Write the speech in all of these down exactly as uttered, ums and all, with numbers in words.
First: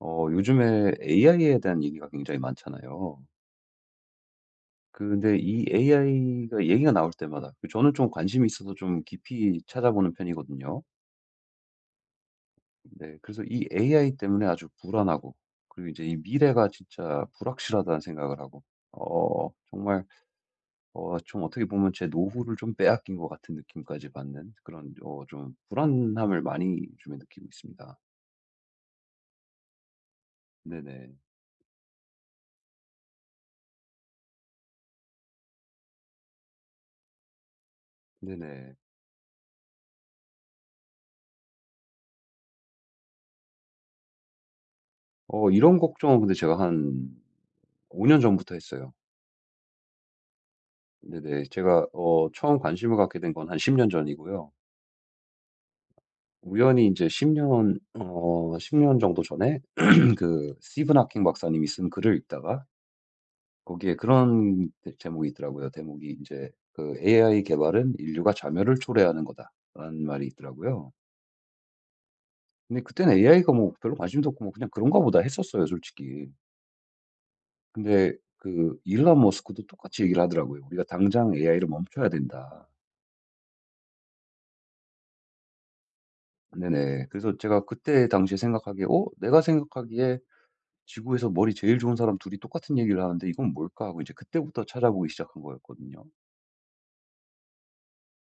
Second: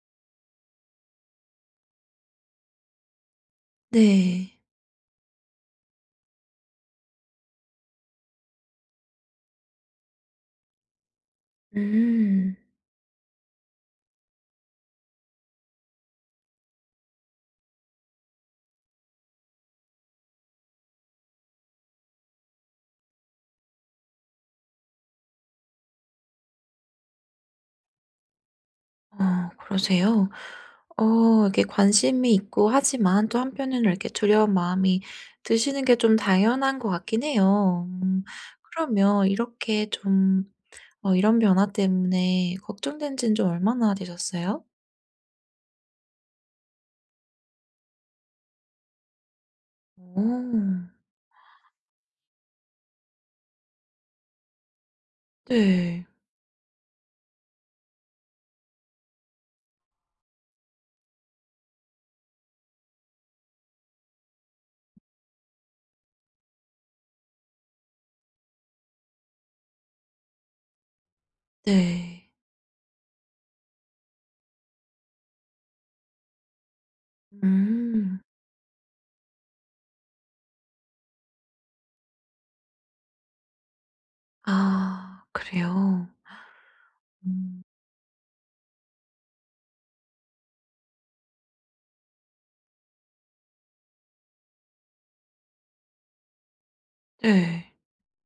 어, 요즘에 에이아이에 대한 얘기가 굉장히 많잖아요. 네. 근데 이 에이아이가 얘기가 나올 때마다 그 저는 좀 관심이 있어서 좀 깊이 찾아보는 편이거든요. 음. 네, 그래서 이 에이아이 때문에 아주 불안하고, 그리고 이제 이 미래가 진짜 불확실하다는 생각을 하고, 어, 정말 어, 좀 어떻게 보면 제 노후를 좀 빼앗긴 것 같은 느낌까지 받는 그런 어, 좀 불안함을 많이 요즘에 느끼고 있습니다. 어 그러세요? 네네, 어 이렇게 관심이 있고 하지만 또 한편에는 이렇게 두려운 마음이 드시는 게 좀 당연한 것 같긴 해요. 음. 네네. 그러면 이렇게 좀 어 이런 변화 때문에 걱정된 지는 좀 얼마나 되셨어요? 어, 이런 걱정은 근데 제가 한 오 년 전부터 했어요. 오. 네네. 제가 어 처음 관심을 갖게 된 건 한 십 년 전이고요. 네. 우연히 이제10 년어 십 년 정도 전에 그 스티븐 하킹 박사님이 쓴 글을 읽다가 거기에 그런 대 제목이 있더라고요. 대목이 이제그 "에이아이 개발은 인류가 자멸을 초래하는 거다."라는 말이 있더라고요. 네. 근데 그때는 에이아이가 뭐 별로 관심도 없고 뭐 '그냥 그런가 보다.' 했었어요, 솔직히. 근데 음. 그 일론 머스크도 똑같이 얘기를 하더라고요. "우리가 당장 에이아이를 멈춰야 된다." 아 그래요? 네네. 그래서 음. 제가 그때 당시에 생각하기에 '어 내가 생각하기에 지구에서 머리 제일 좋은 사람 둘이 똑같은 얘기를 하는데 이건 뭘까?' 하고 이제 그때부터 찾아보기 시작한 거였거든요. 네.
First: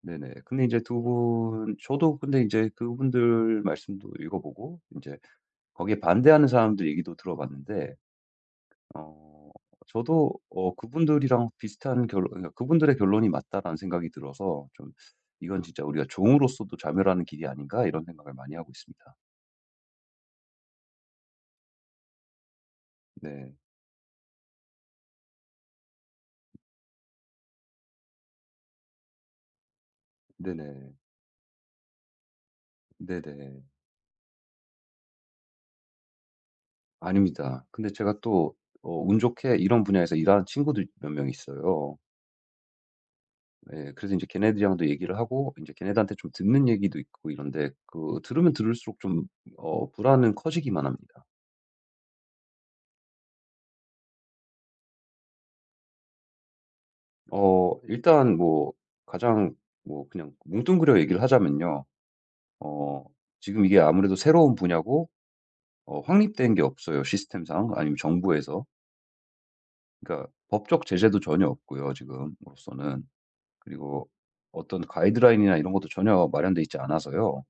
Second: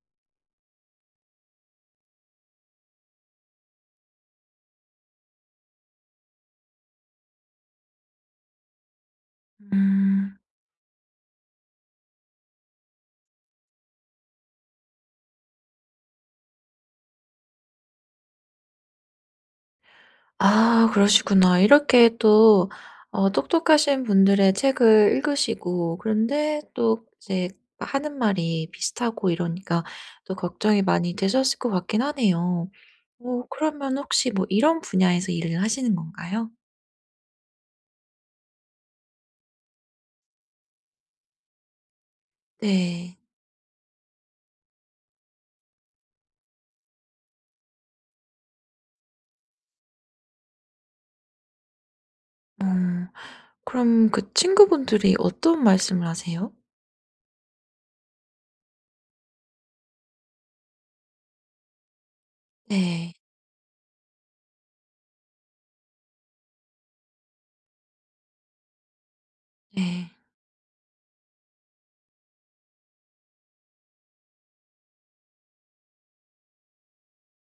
네네. 근데 이제 두 분 저도 근데 이제 그분들 말씀도 읽어 보고 이제 거기에 반대하는 사람들 얘기도 들어 봤는데 어 저도 음. 어 그분들이랑 비슷한 결론, 그러니까 '그분들의 결론이 맞다.'라는 생각이 들어서 좀 '이건 진짜 우리가 종으로서도 자멸하는 길이 아닌가?' 이런 생각을 많이 하고 있습니다. 아 그러시구나. 이렇게 또 어 네. 똑똑하신 분들의 책을 읽으시고 그런데 또 이제 하는 말이 비슷하고 이러니까 또 걱정이 네네. 많이 되셨을 것 같긴 하네요. 어 네네. 그러면 혹시 뭐 이런 분야에서 일을 하시는 건가요? 아닙니다. 근데 제가 또 어 운 좋게 이런 분야에서 일하는 친구들 몇 명 있어요. 네. 예. 그래서 이제 걔네들이랑도 얘기를 하고 이제 걔네들한테 좀 듣는 얘기도 있고 이런데, 그 들으면 들을수록 좀 어 불안은 커지기만 합니다. 어 그럼 그 친구분들이 어떤 말씀을 하세요? 어 일단 뭐 가장, 뭐 그냥 뭉뚱그려 얘기를 하자면요. 어 네. 지금 이게 아무래도 새로운 분야고 어 확립된 게 없어요, 시스템상 아니면 정부에서. 네. 그러니까 법적 제재도 전혀 없고요, 지금으로서는. 그리고 어떤 가이드라인이나 이런 것도 전혀 마련돼 있지 않아서요.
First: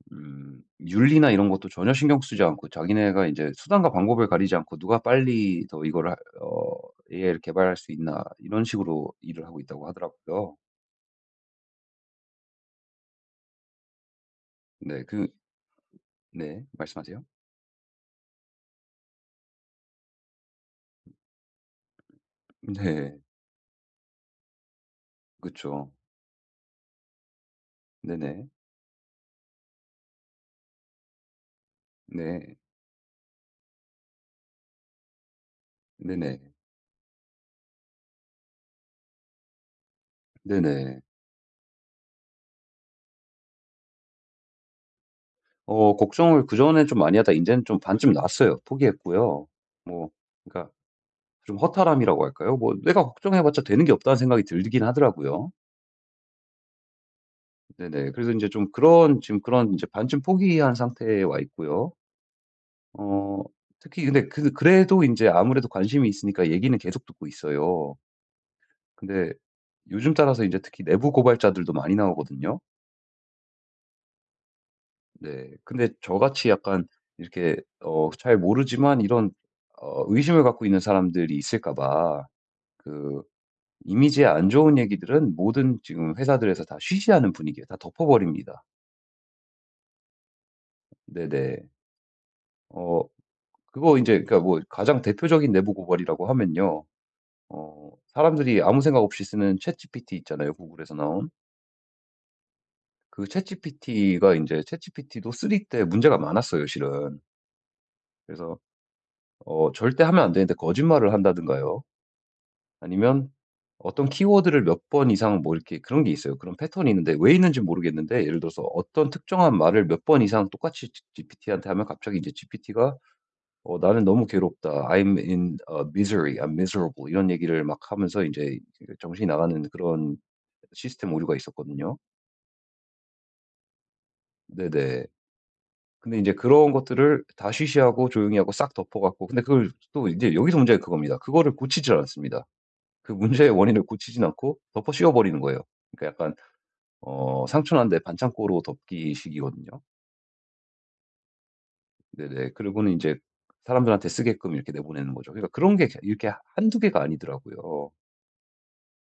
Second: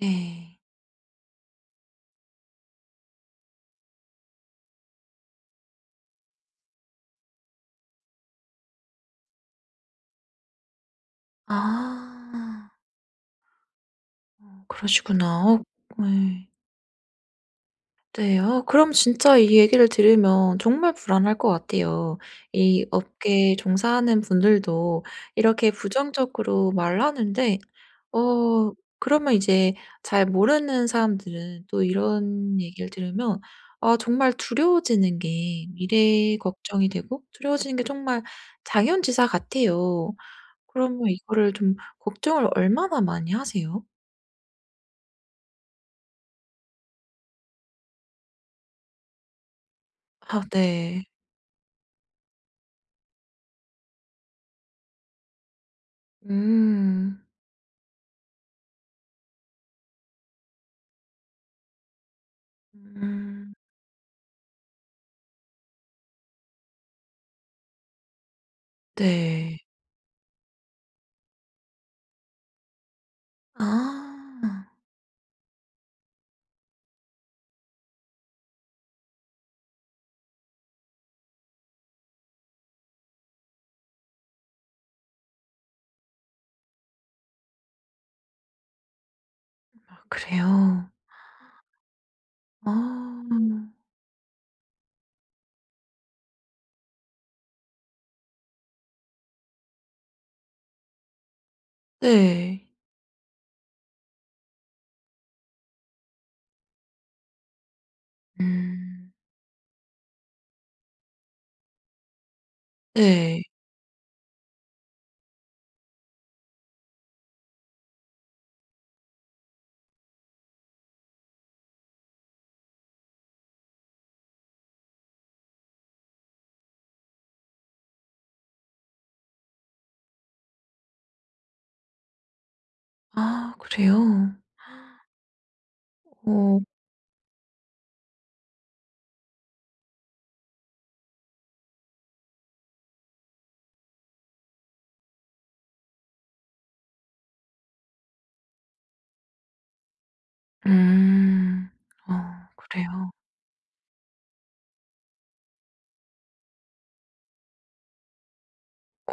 네. 음, 윤리나 이런 것도 전혀 신경 쓰지 않고 자기네가 이제 수단과 방법을 가리지 않고 '누가 빨리 더 이걸 하어 에이아이를 개발할 수 있나.' 이런 식으로 일을 하고 있다고 하더라고요. 아. 어 네 그 그러시구나. 어. 네. 네. 말씀하세요. 네. 아 그럼 진짜 이 얘기를 들으면 정말 불안할 것 같아요. 이 네. 업계에 종사하는 분들도 이렇게 그쵸. 부정적으로 말하는데 네네. 어 그러면 이제 잘 모르는 사람들은 또 네. 이런 얘기를 들으면 아 정말 두려워지는 게 미래 네네. 걱정이 되고 두려워지는 게 정말 당연지사 같아요. 네네. 그러면 이거를 좀 걱정을 얼마나 많이 하세요? 어 걱정을 그전에 좀 많이 하다가 이제는 좀 반쯤 났어요, 포기했고요. 뭐 아 그러니까 네. 좀 허탈함이라고 할까요? 뭐 내가 걱정해봤자 되는 게 없다는 생각이 들긴 하더라고요. 음. 네네. 그래서 이제 좀 그런 지금 그런 이제 반쯤 포기한 상태에 와 있고요. 어 음. 특히 근데 그 그래도 이제 아무래도 관심이 있으니까 얘기는 계속 듣고 있어요. 근데 네. 요즘 따라서 이제 특히 내부 고발자들도 많이 나오거든요. 아. 네. 근데 저같이 약간 이렇게 어 잘 모르지만 이런 어 의심을 갖고 있는 사람들이 있을까 봐그 이미지에 안 좋은 얘기들은 모든 지금 회사들에서 다 쉬쉬하는 분위기예요. 다 덮어버립니다. 아 그래요? 네네. 아 어 그거 이제, 그러니까 뭐 가장 대표적인 내부 고발이라고 하면요. 어 사람들이 아무 생각 없이 쓰는 챗지피티 있잖아요, 구글에서 나온. 네. 그 챗지피티가 이제 챗지피티도 삼 때 문제가 많았어요, 실은. 그래서 음 어 절대 하면 안 되는데 거짓말을 한다든가요. 아니면 네. 어떤 키워드를 몇 번 이상 뭐 이렇게 그런 게 있어요. 그런 패턴이 있는데 왜 있는지 모르겠는데, 예를 들어서 어떤 특정한 말을 몇 번 이상 똑같이 지피티한테 하면 갑자기 이제 지피티가 어 "나는 너무 괴롭다. I'm in a misery. I'm miserable." 이런 얘기를 막 하면서 이제 정신이 나가는 그런 시스템 오류가 있었거든요. 아 그래요? 네네. 근데 이제 어. 그런 것들을 다 쉬쉬하고 조용히 하고 싹 덮어 갖고, 근데 그걸 또 이제 여기서 문제가 그겁니다. 그거를 고치질 않습니다. 그 문제의 원인을 고치진 않고 덮어씌워 버리는 거예요. 그러니까 약간 어 상추는 데 반창고로 덮기식이거든요. 음. 어 네네. 그리고는 이 그래요? 제 사람들한테 쓰게끔 이렇게 내보내는 거죠. 그러니까 그런 게 이렇게 한두 개가 아니더라고요.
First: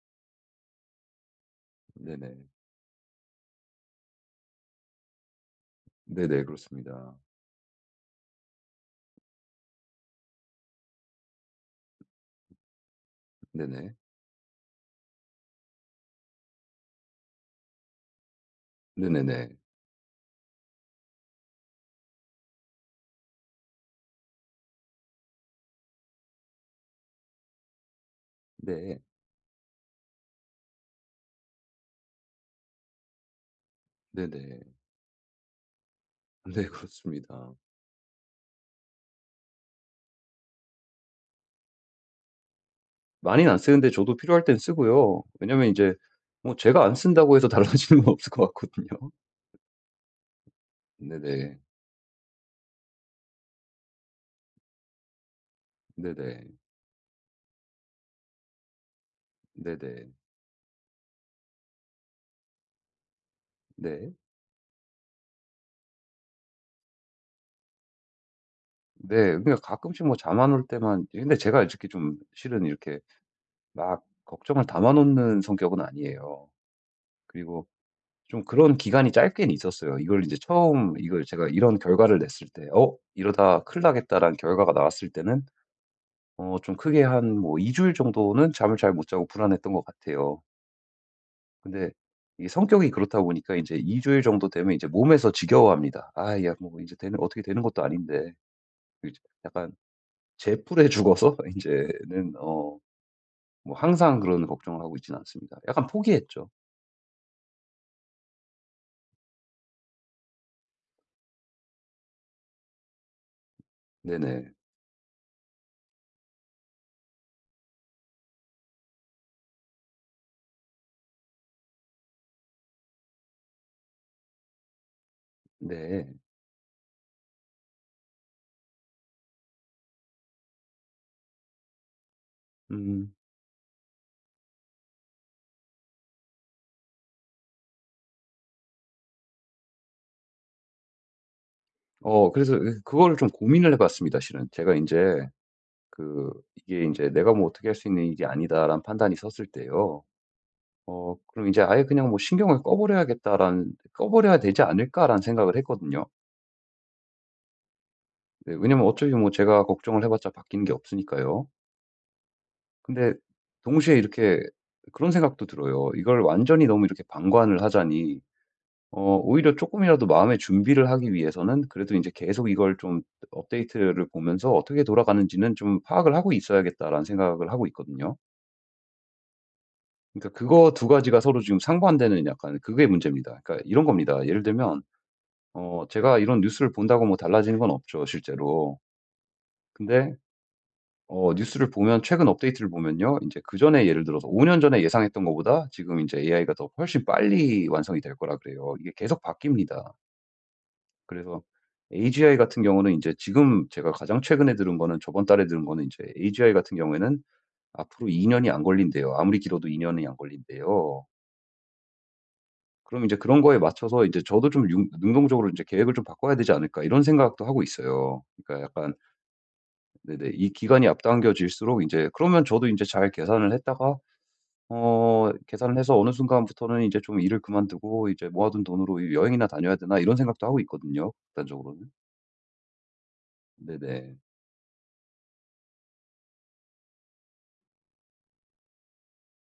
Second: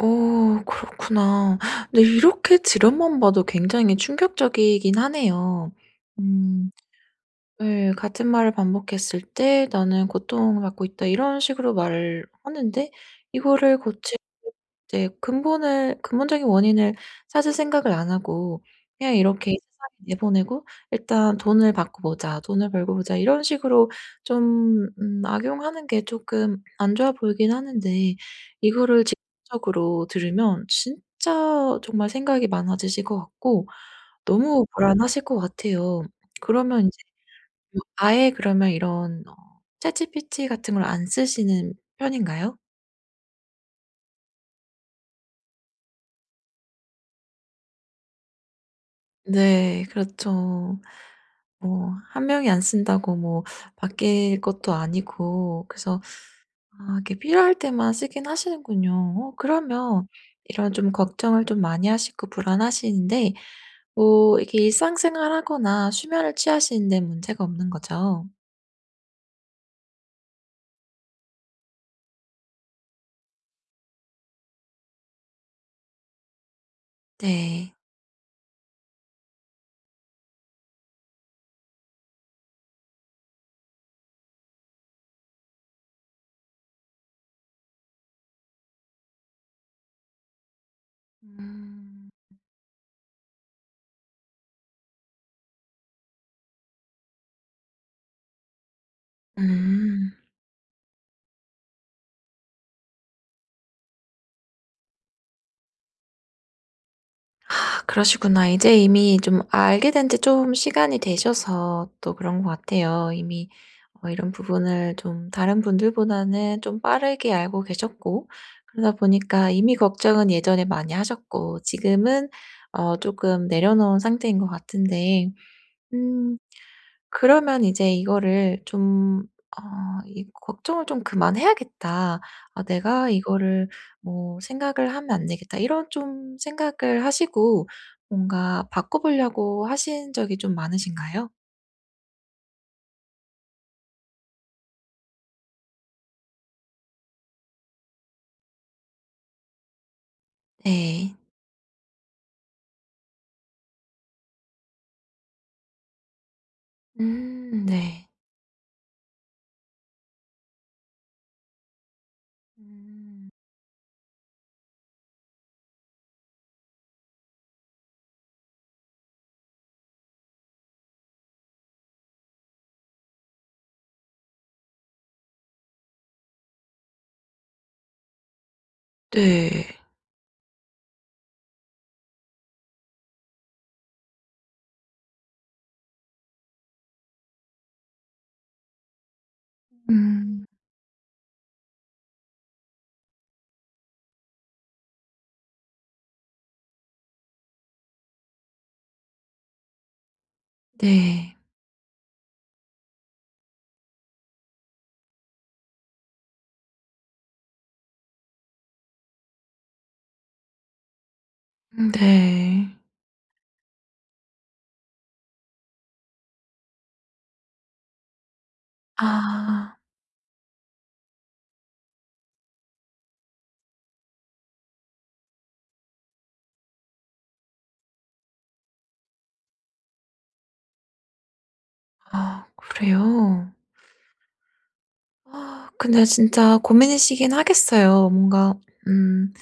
어 그렇구나. 근데 네네. 이렇게 지름만 봐도 굉장히 충격적이긴 하네요. 네네. 음. 그렇습니다. 예. 같은 말을 반복했을 때 "나는 고통받고 있다." 이런 식으로 말을 하는데 이거를 네네. 고칠 이 근본을 근본적인 원인을 찾을 생각을 안 하고 그냥 이렇게 네네네. 세상에 내보내고 '일단 돈을 받고 보자. 돈을 벌고 보자.' 이런 식으로 좀 음 악용하는 게 조금 안 좋아 보이긴 하는데 네. 이거를 직접적으로 들으면 진짜 정말 생각이 많아지실 것 같고 네네. 너무 불안하실 것 같아요. 네 그러면 그렇습니다. 뭐 아예 그러면 이런 어 챗지피티 같은 걸 안 쓰시는 편인가요? 많이는 안 쓰는데 저도 필요할 땐 쓰고요. 왜냐면 이제 뭐 제가 안 쓴다고 해서 달라지는 건 없을 것 같거든요. 네. 그렇죠. 네네. 뭐 한 명이 안 쓴다고 뭐 바뀔 것도 아니고 그래서 네네. 아 이게 필요할 때만 쓰긴 하시는군요. 어 네네. 그러면 이런 좀 걱정을 좀 많이 하시고 불안하시는데 네. 뭐 이렇게 일상생활 하거나 수면을 취하시는 데 문제가 없는 거죠? 네. 그러니까 가끔씩 뭐 잠안 올 때만, 근데 제가 이렇게 좀 실은 이렇게 막 걱정을 담아 놓는 성격은 아니에요. 그리고 네. 좀 그런 기간이 짧게는 있었어요. 이걸 이제 처음 이걸 제가 이런 결과를 냈을 때 '어 이러다 큰일 나겠다.'라는 결과가 나왔을 때는 어 좀 크게 한 뭐 이 주일 정도는 잠을 잘 못 자고 불안했던 것 같아요. 근데 음. 이게 성격이 그렇다 보니까 이제 이제이 주일 정도 되면 이제 몸에서 지겨워합니다. '아 야 뭐 이제 되는 어떻게 되는 것도 아닌데.' 그 이제 약간 음. 제풀에 죽어서 이제는 어 뭐 항상 그런 걱정을 하고 있지는 않습니다. 약간 포기했죠. 아 그러시구나. 이제 이미 좀 알게 된지 좀 시간이 되셔서 또 그런 것 같아요. 이미 어 이런 네네. 부분을 좀 다른 분들보다는 좀 빠르게 알고 계셨고 그러다 보니까 이미 걱정은 예전에 많이 하셨고 지금은 어금 내려놓은 상태인 것 같은데 네. 음 그러면 이제 이거를 좀 어 이 '걱정을 좀 그만해야겠다. 아 내가 음. 이거를 뭐 생각을 하면 안 되겠다.' 이런 좀 생각을 하시고 뭔가 바꿔보려고 하신 적이 좀 많으신가요? 어 그래서 그 그거를 좀 고민을 해 봤습니다, 실은. 제가 이제 그 이게 이제 '내가 뭐 어떻게 할 수 있는 일이 아니다.'라는 판단이 섰을 때요. 네. 어 그럼 이제 '아예 그냥 뭐 신경을 꺼 버려야겠다.'라는 '꺼 버려야 되지 않을까.'라는 생각을 했거든요. 음 네. 네, 왜냐면 어차피 뭐 제가 걱정을 해 봤자 바뀌는 게 없으니까요. 근데 음. 동시에 이렇게 그런 생각도 들어요. 이걸 완전히 너무 이렇게 방관을 하자니 어 오히려 조금이라도 마음의 준비를 하기 위해서는 그래도 이제 계속 이걸 좀 업데이트를 보면서 '어떻게 돌아가는지는 좀 파악을 하고 있어야겠다.'라는 생각을 하고 있거든요. 네. 그러니까 그거 두 가지가 서로 지금 상반되는, 약간 그게 문제입니다. 그러니까 이런 겁니다. 예를 들면 어 제가 이런 뉴스를 본다고 뭐 달라지는 건 없죠, 실제로. 음 근데 음. 어 뉴스를 보면 최근 업데이트를 보면요. 이제 그전에 예를 들어서 오 년 전에 예상했던 것보다 지금 이제 에이아이가 더 훨씬 빨리 완성이 될 거라 그래요. 이게 계속 바뀝니다. 네. 그래서 에이지아이 같은 경우는 이제 지금 제가 가장 최근에 들은 거는, 저번 달에 들은 거는, 이제 에이지아이 같은 경우에는 앞으로 이 년이 안 걸린대요. 아무리 길어도 이 년이 안 걸린대요. 음 네. 그럼 이제 그런 거에 맞춰서 이제 저도 좀 융 능동적으로 이제 '계획을 좀 바꿔야 되지 않을까.' 이런 생각도 하고 있어요. 그러니까 약간 아. 네네 이 기간이 앞당겨질수록 이제 그러면 저도 이제 잘 계산을 했다가 어 계산을 해서 어느 순간부터는 이제 좀 일을 그만두고 이제 '모아둔 돈으로 여행이나 다녀야 되나.' 이런 생각도 하고 있거든요, 극단적으로는. 아 그래요? 네네. 아 근데 진짜 고민이시긴 하겠어요. 뭔가 음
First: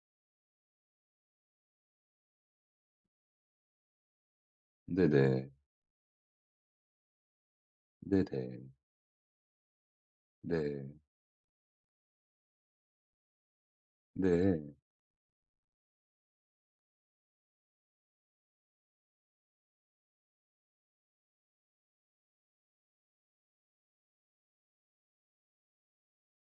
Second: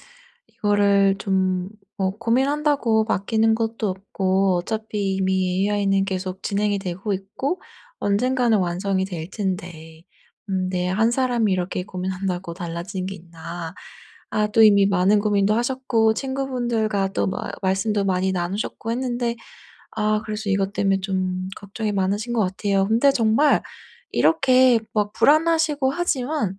이거를 좀 뭐 고민한다고 바뀌는 것도 없고 어차피 네네. 이미 에이아이는 계속 진행이 되고 있고 언젠가는 네네. 완성이 될 텐데 음 네. 내 한 사람이 이렇게 고민한다고 달라지는 게 있나. 아 네. 또 이미 많은 고민도 하셨고 친구분들과 또 마 말씀도 많이 나누셨고 했는데 아 그래서 이것 때문에 좀 걱정이 많으신 것 같아요. 근데 정말 이렇게 막 불안하시고 하지만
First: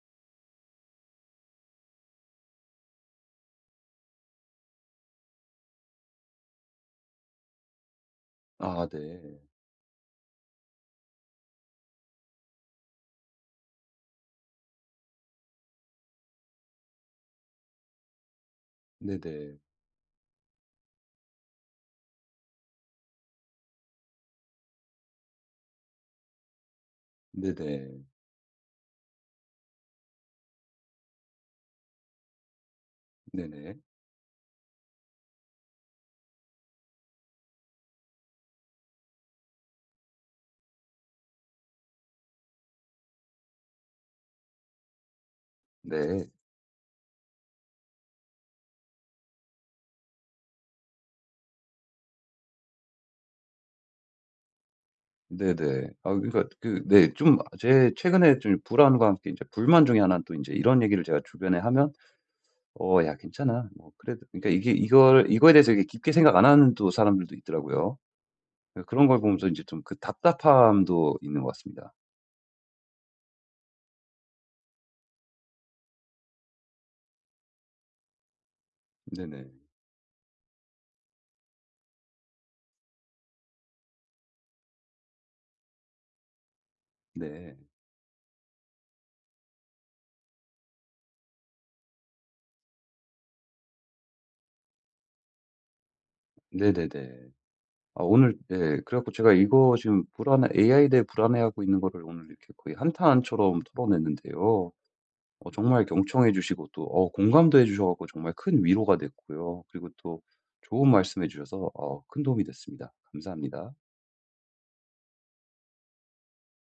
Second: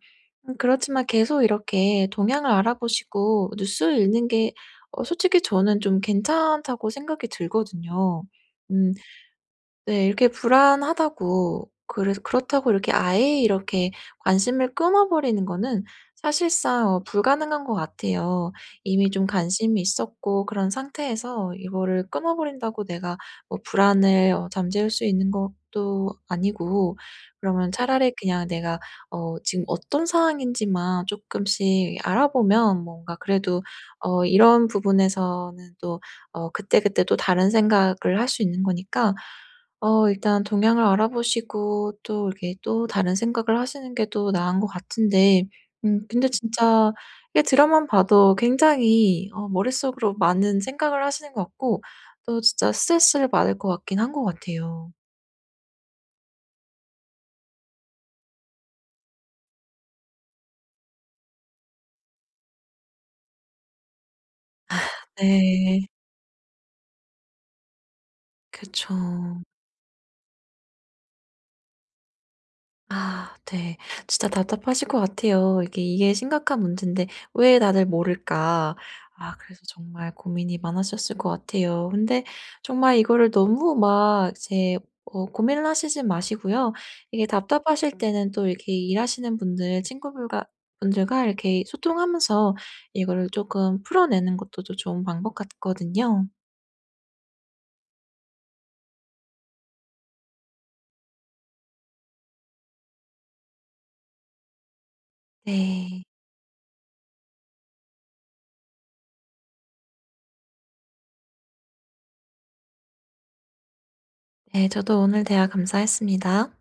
음 그렇지만 계속 이렇게 동향을 알아보시고 뉴스 읽는 게 어 솔직히 저는 좀 괜찮다고 생각이 들거든요. 아 음. 네. 네. 이렇게 불안하다고 그래서 그렇다고 이렇게 아예 이렇게 관심을 끊어버리는 거는 사실상 어 불가능한 것 같아요. 이미 좀 네네. 관심이 있었고 그런 상태에서 이거를 끊어버린다고 내가 뭐 불안을 어 잠재울 수 있는 것도 아니고 그러면 네네. 차라리 그냥 내가 어 지금 어떤 상황인지만 조금씩 알아보면 뭔가 그래도 네네. 어 이런 부분에서는 또 어 그때그때 또 다른 생각을 할 수 있는 거니까 어 일단 동향을 알아보시고 또 이렇게 또 다른 생각을 하시는 게 또 나은 것 같은데 음 네. 근데 진짜 이게 드라마만 봐도 굉장히 어 머릿속으로 많은 생각을 하시는 것 같고 또 진짜 스트레스를 받을 것 같긴 한 것 같아요. 네네. 아 그러니까 그네 좀 제 최근에 좀 불안과 함께 이제 불만 중에 하나는, 또 이제 이런 얘기를 제가 주변에 하면 "어 야 괜찮아." 뭐 그래도, 그러니까 이게 이걸 이거에 대해서 이렇게 네. 깊게 생각 안 하는 또 사람들도 있더라고요. 예 그쵸. 그런 걸 보면서 이제 좀 그 답답함도 있는 것 같습니다. 아 네. 진짜 답답하실 것 같아요. 이게 이게 심각한 문제인데 왜 다들 모를까. 아 네네. 그래서 정말 고민이 많으셨을 것 같아요. 근데 정말 이거를 너무 막 이제 어 고민을 하시지 마시고요. 이게 네. 답답하실 때는 또 이렇게 일하시는 분들 친구들과 분들과 이렇게 소통하면서 이거를 조금 풀어내는 것도 좀 좋은 방법 같거든요. 네네네. 아 오늘 네 그래갖고 제가 이거 지금 불안해 에이아이에 대해 불안해하고 있는 거를 오늘 이렇게 거의 한탄처럼 털어냈는데요. 어 정말 네. 경청해 주시고 또 어 공감도 해 주셔 갖고 정말 큰 위로가 됐고요. 그리고 또 좋은 말씀해 주셔서 어 큰 도움이 됐습니다. 감사합니다. 네 저도 오늘 대화 감사했습니다.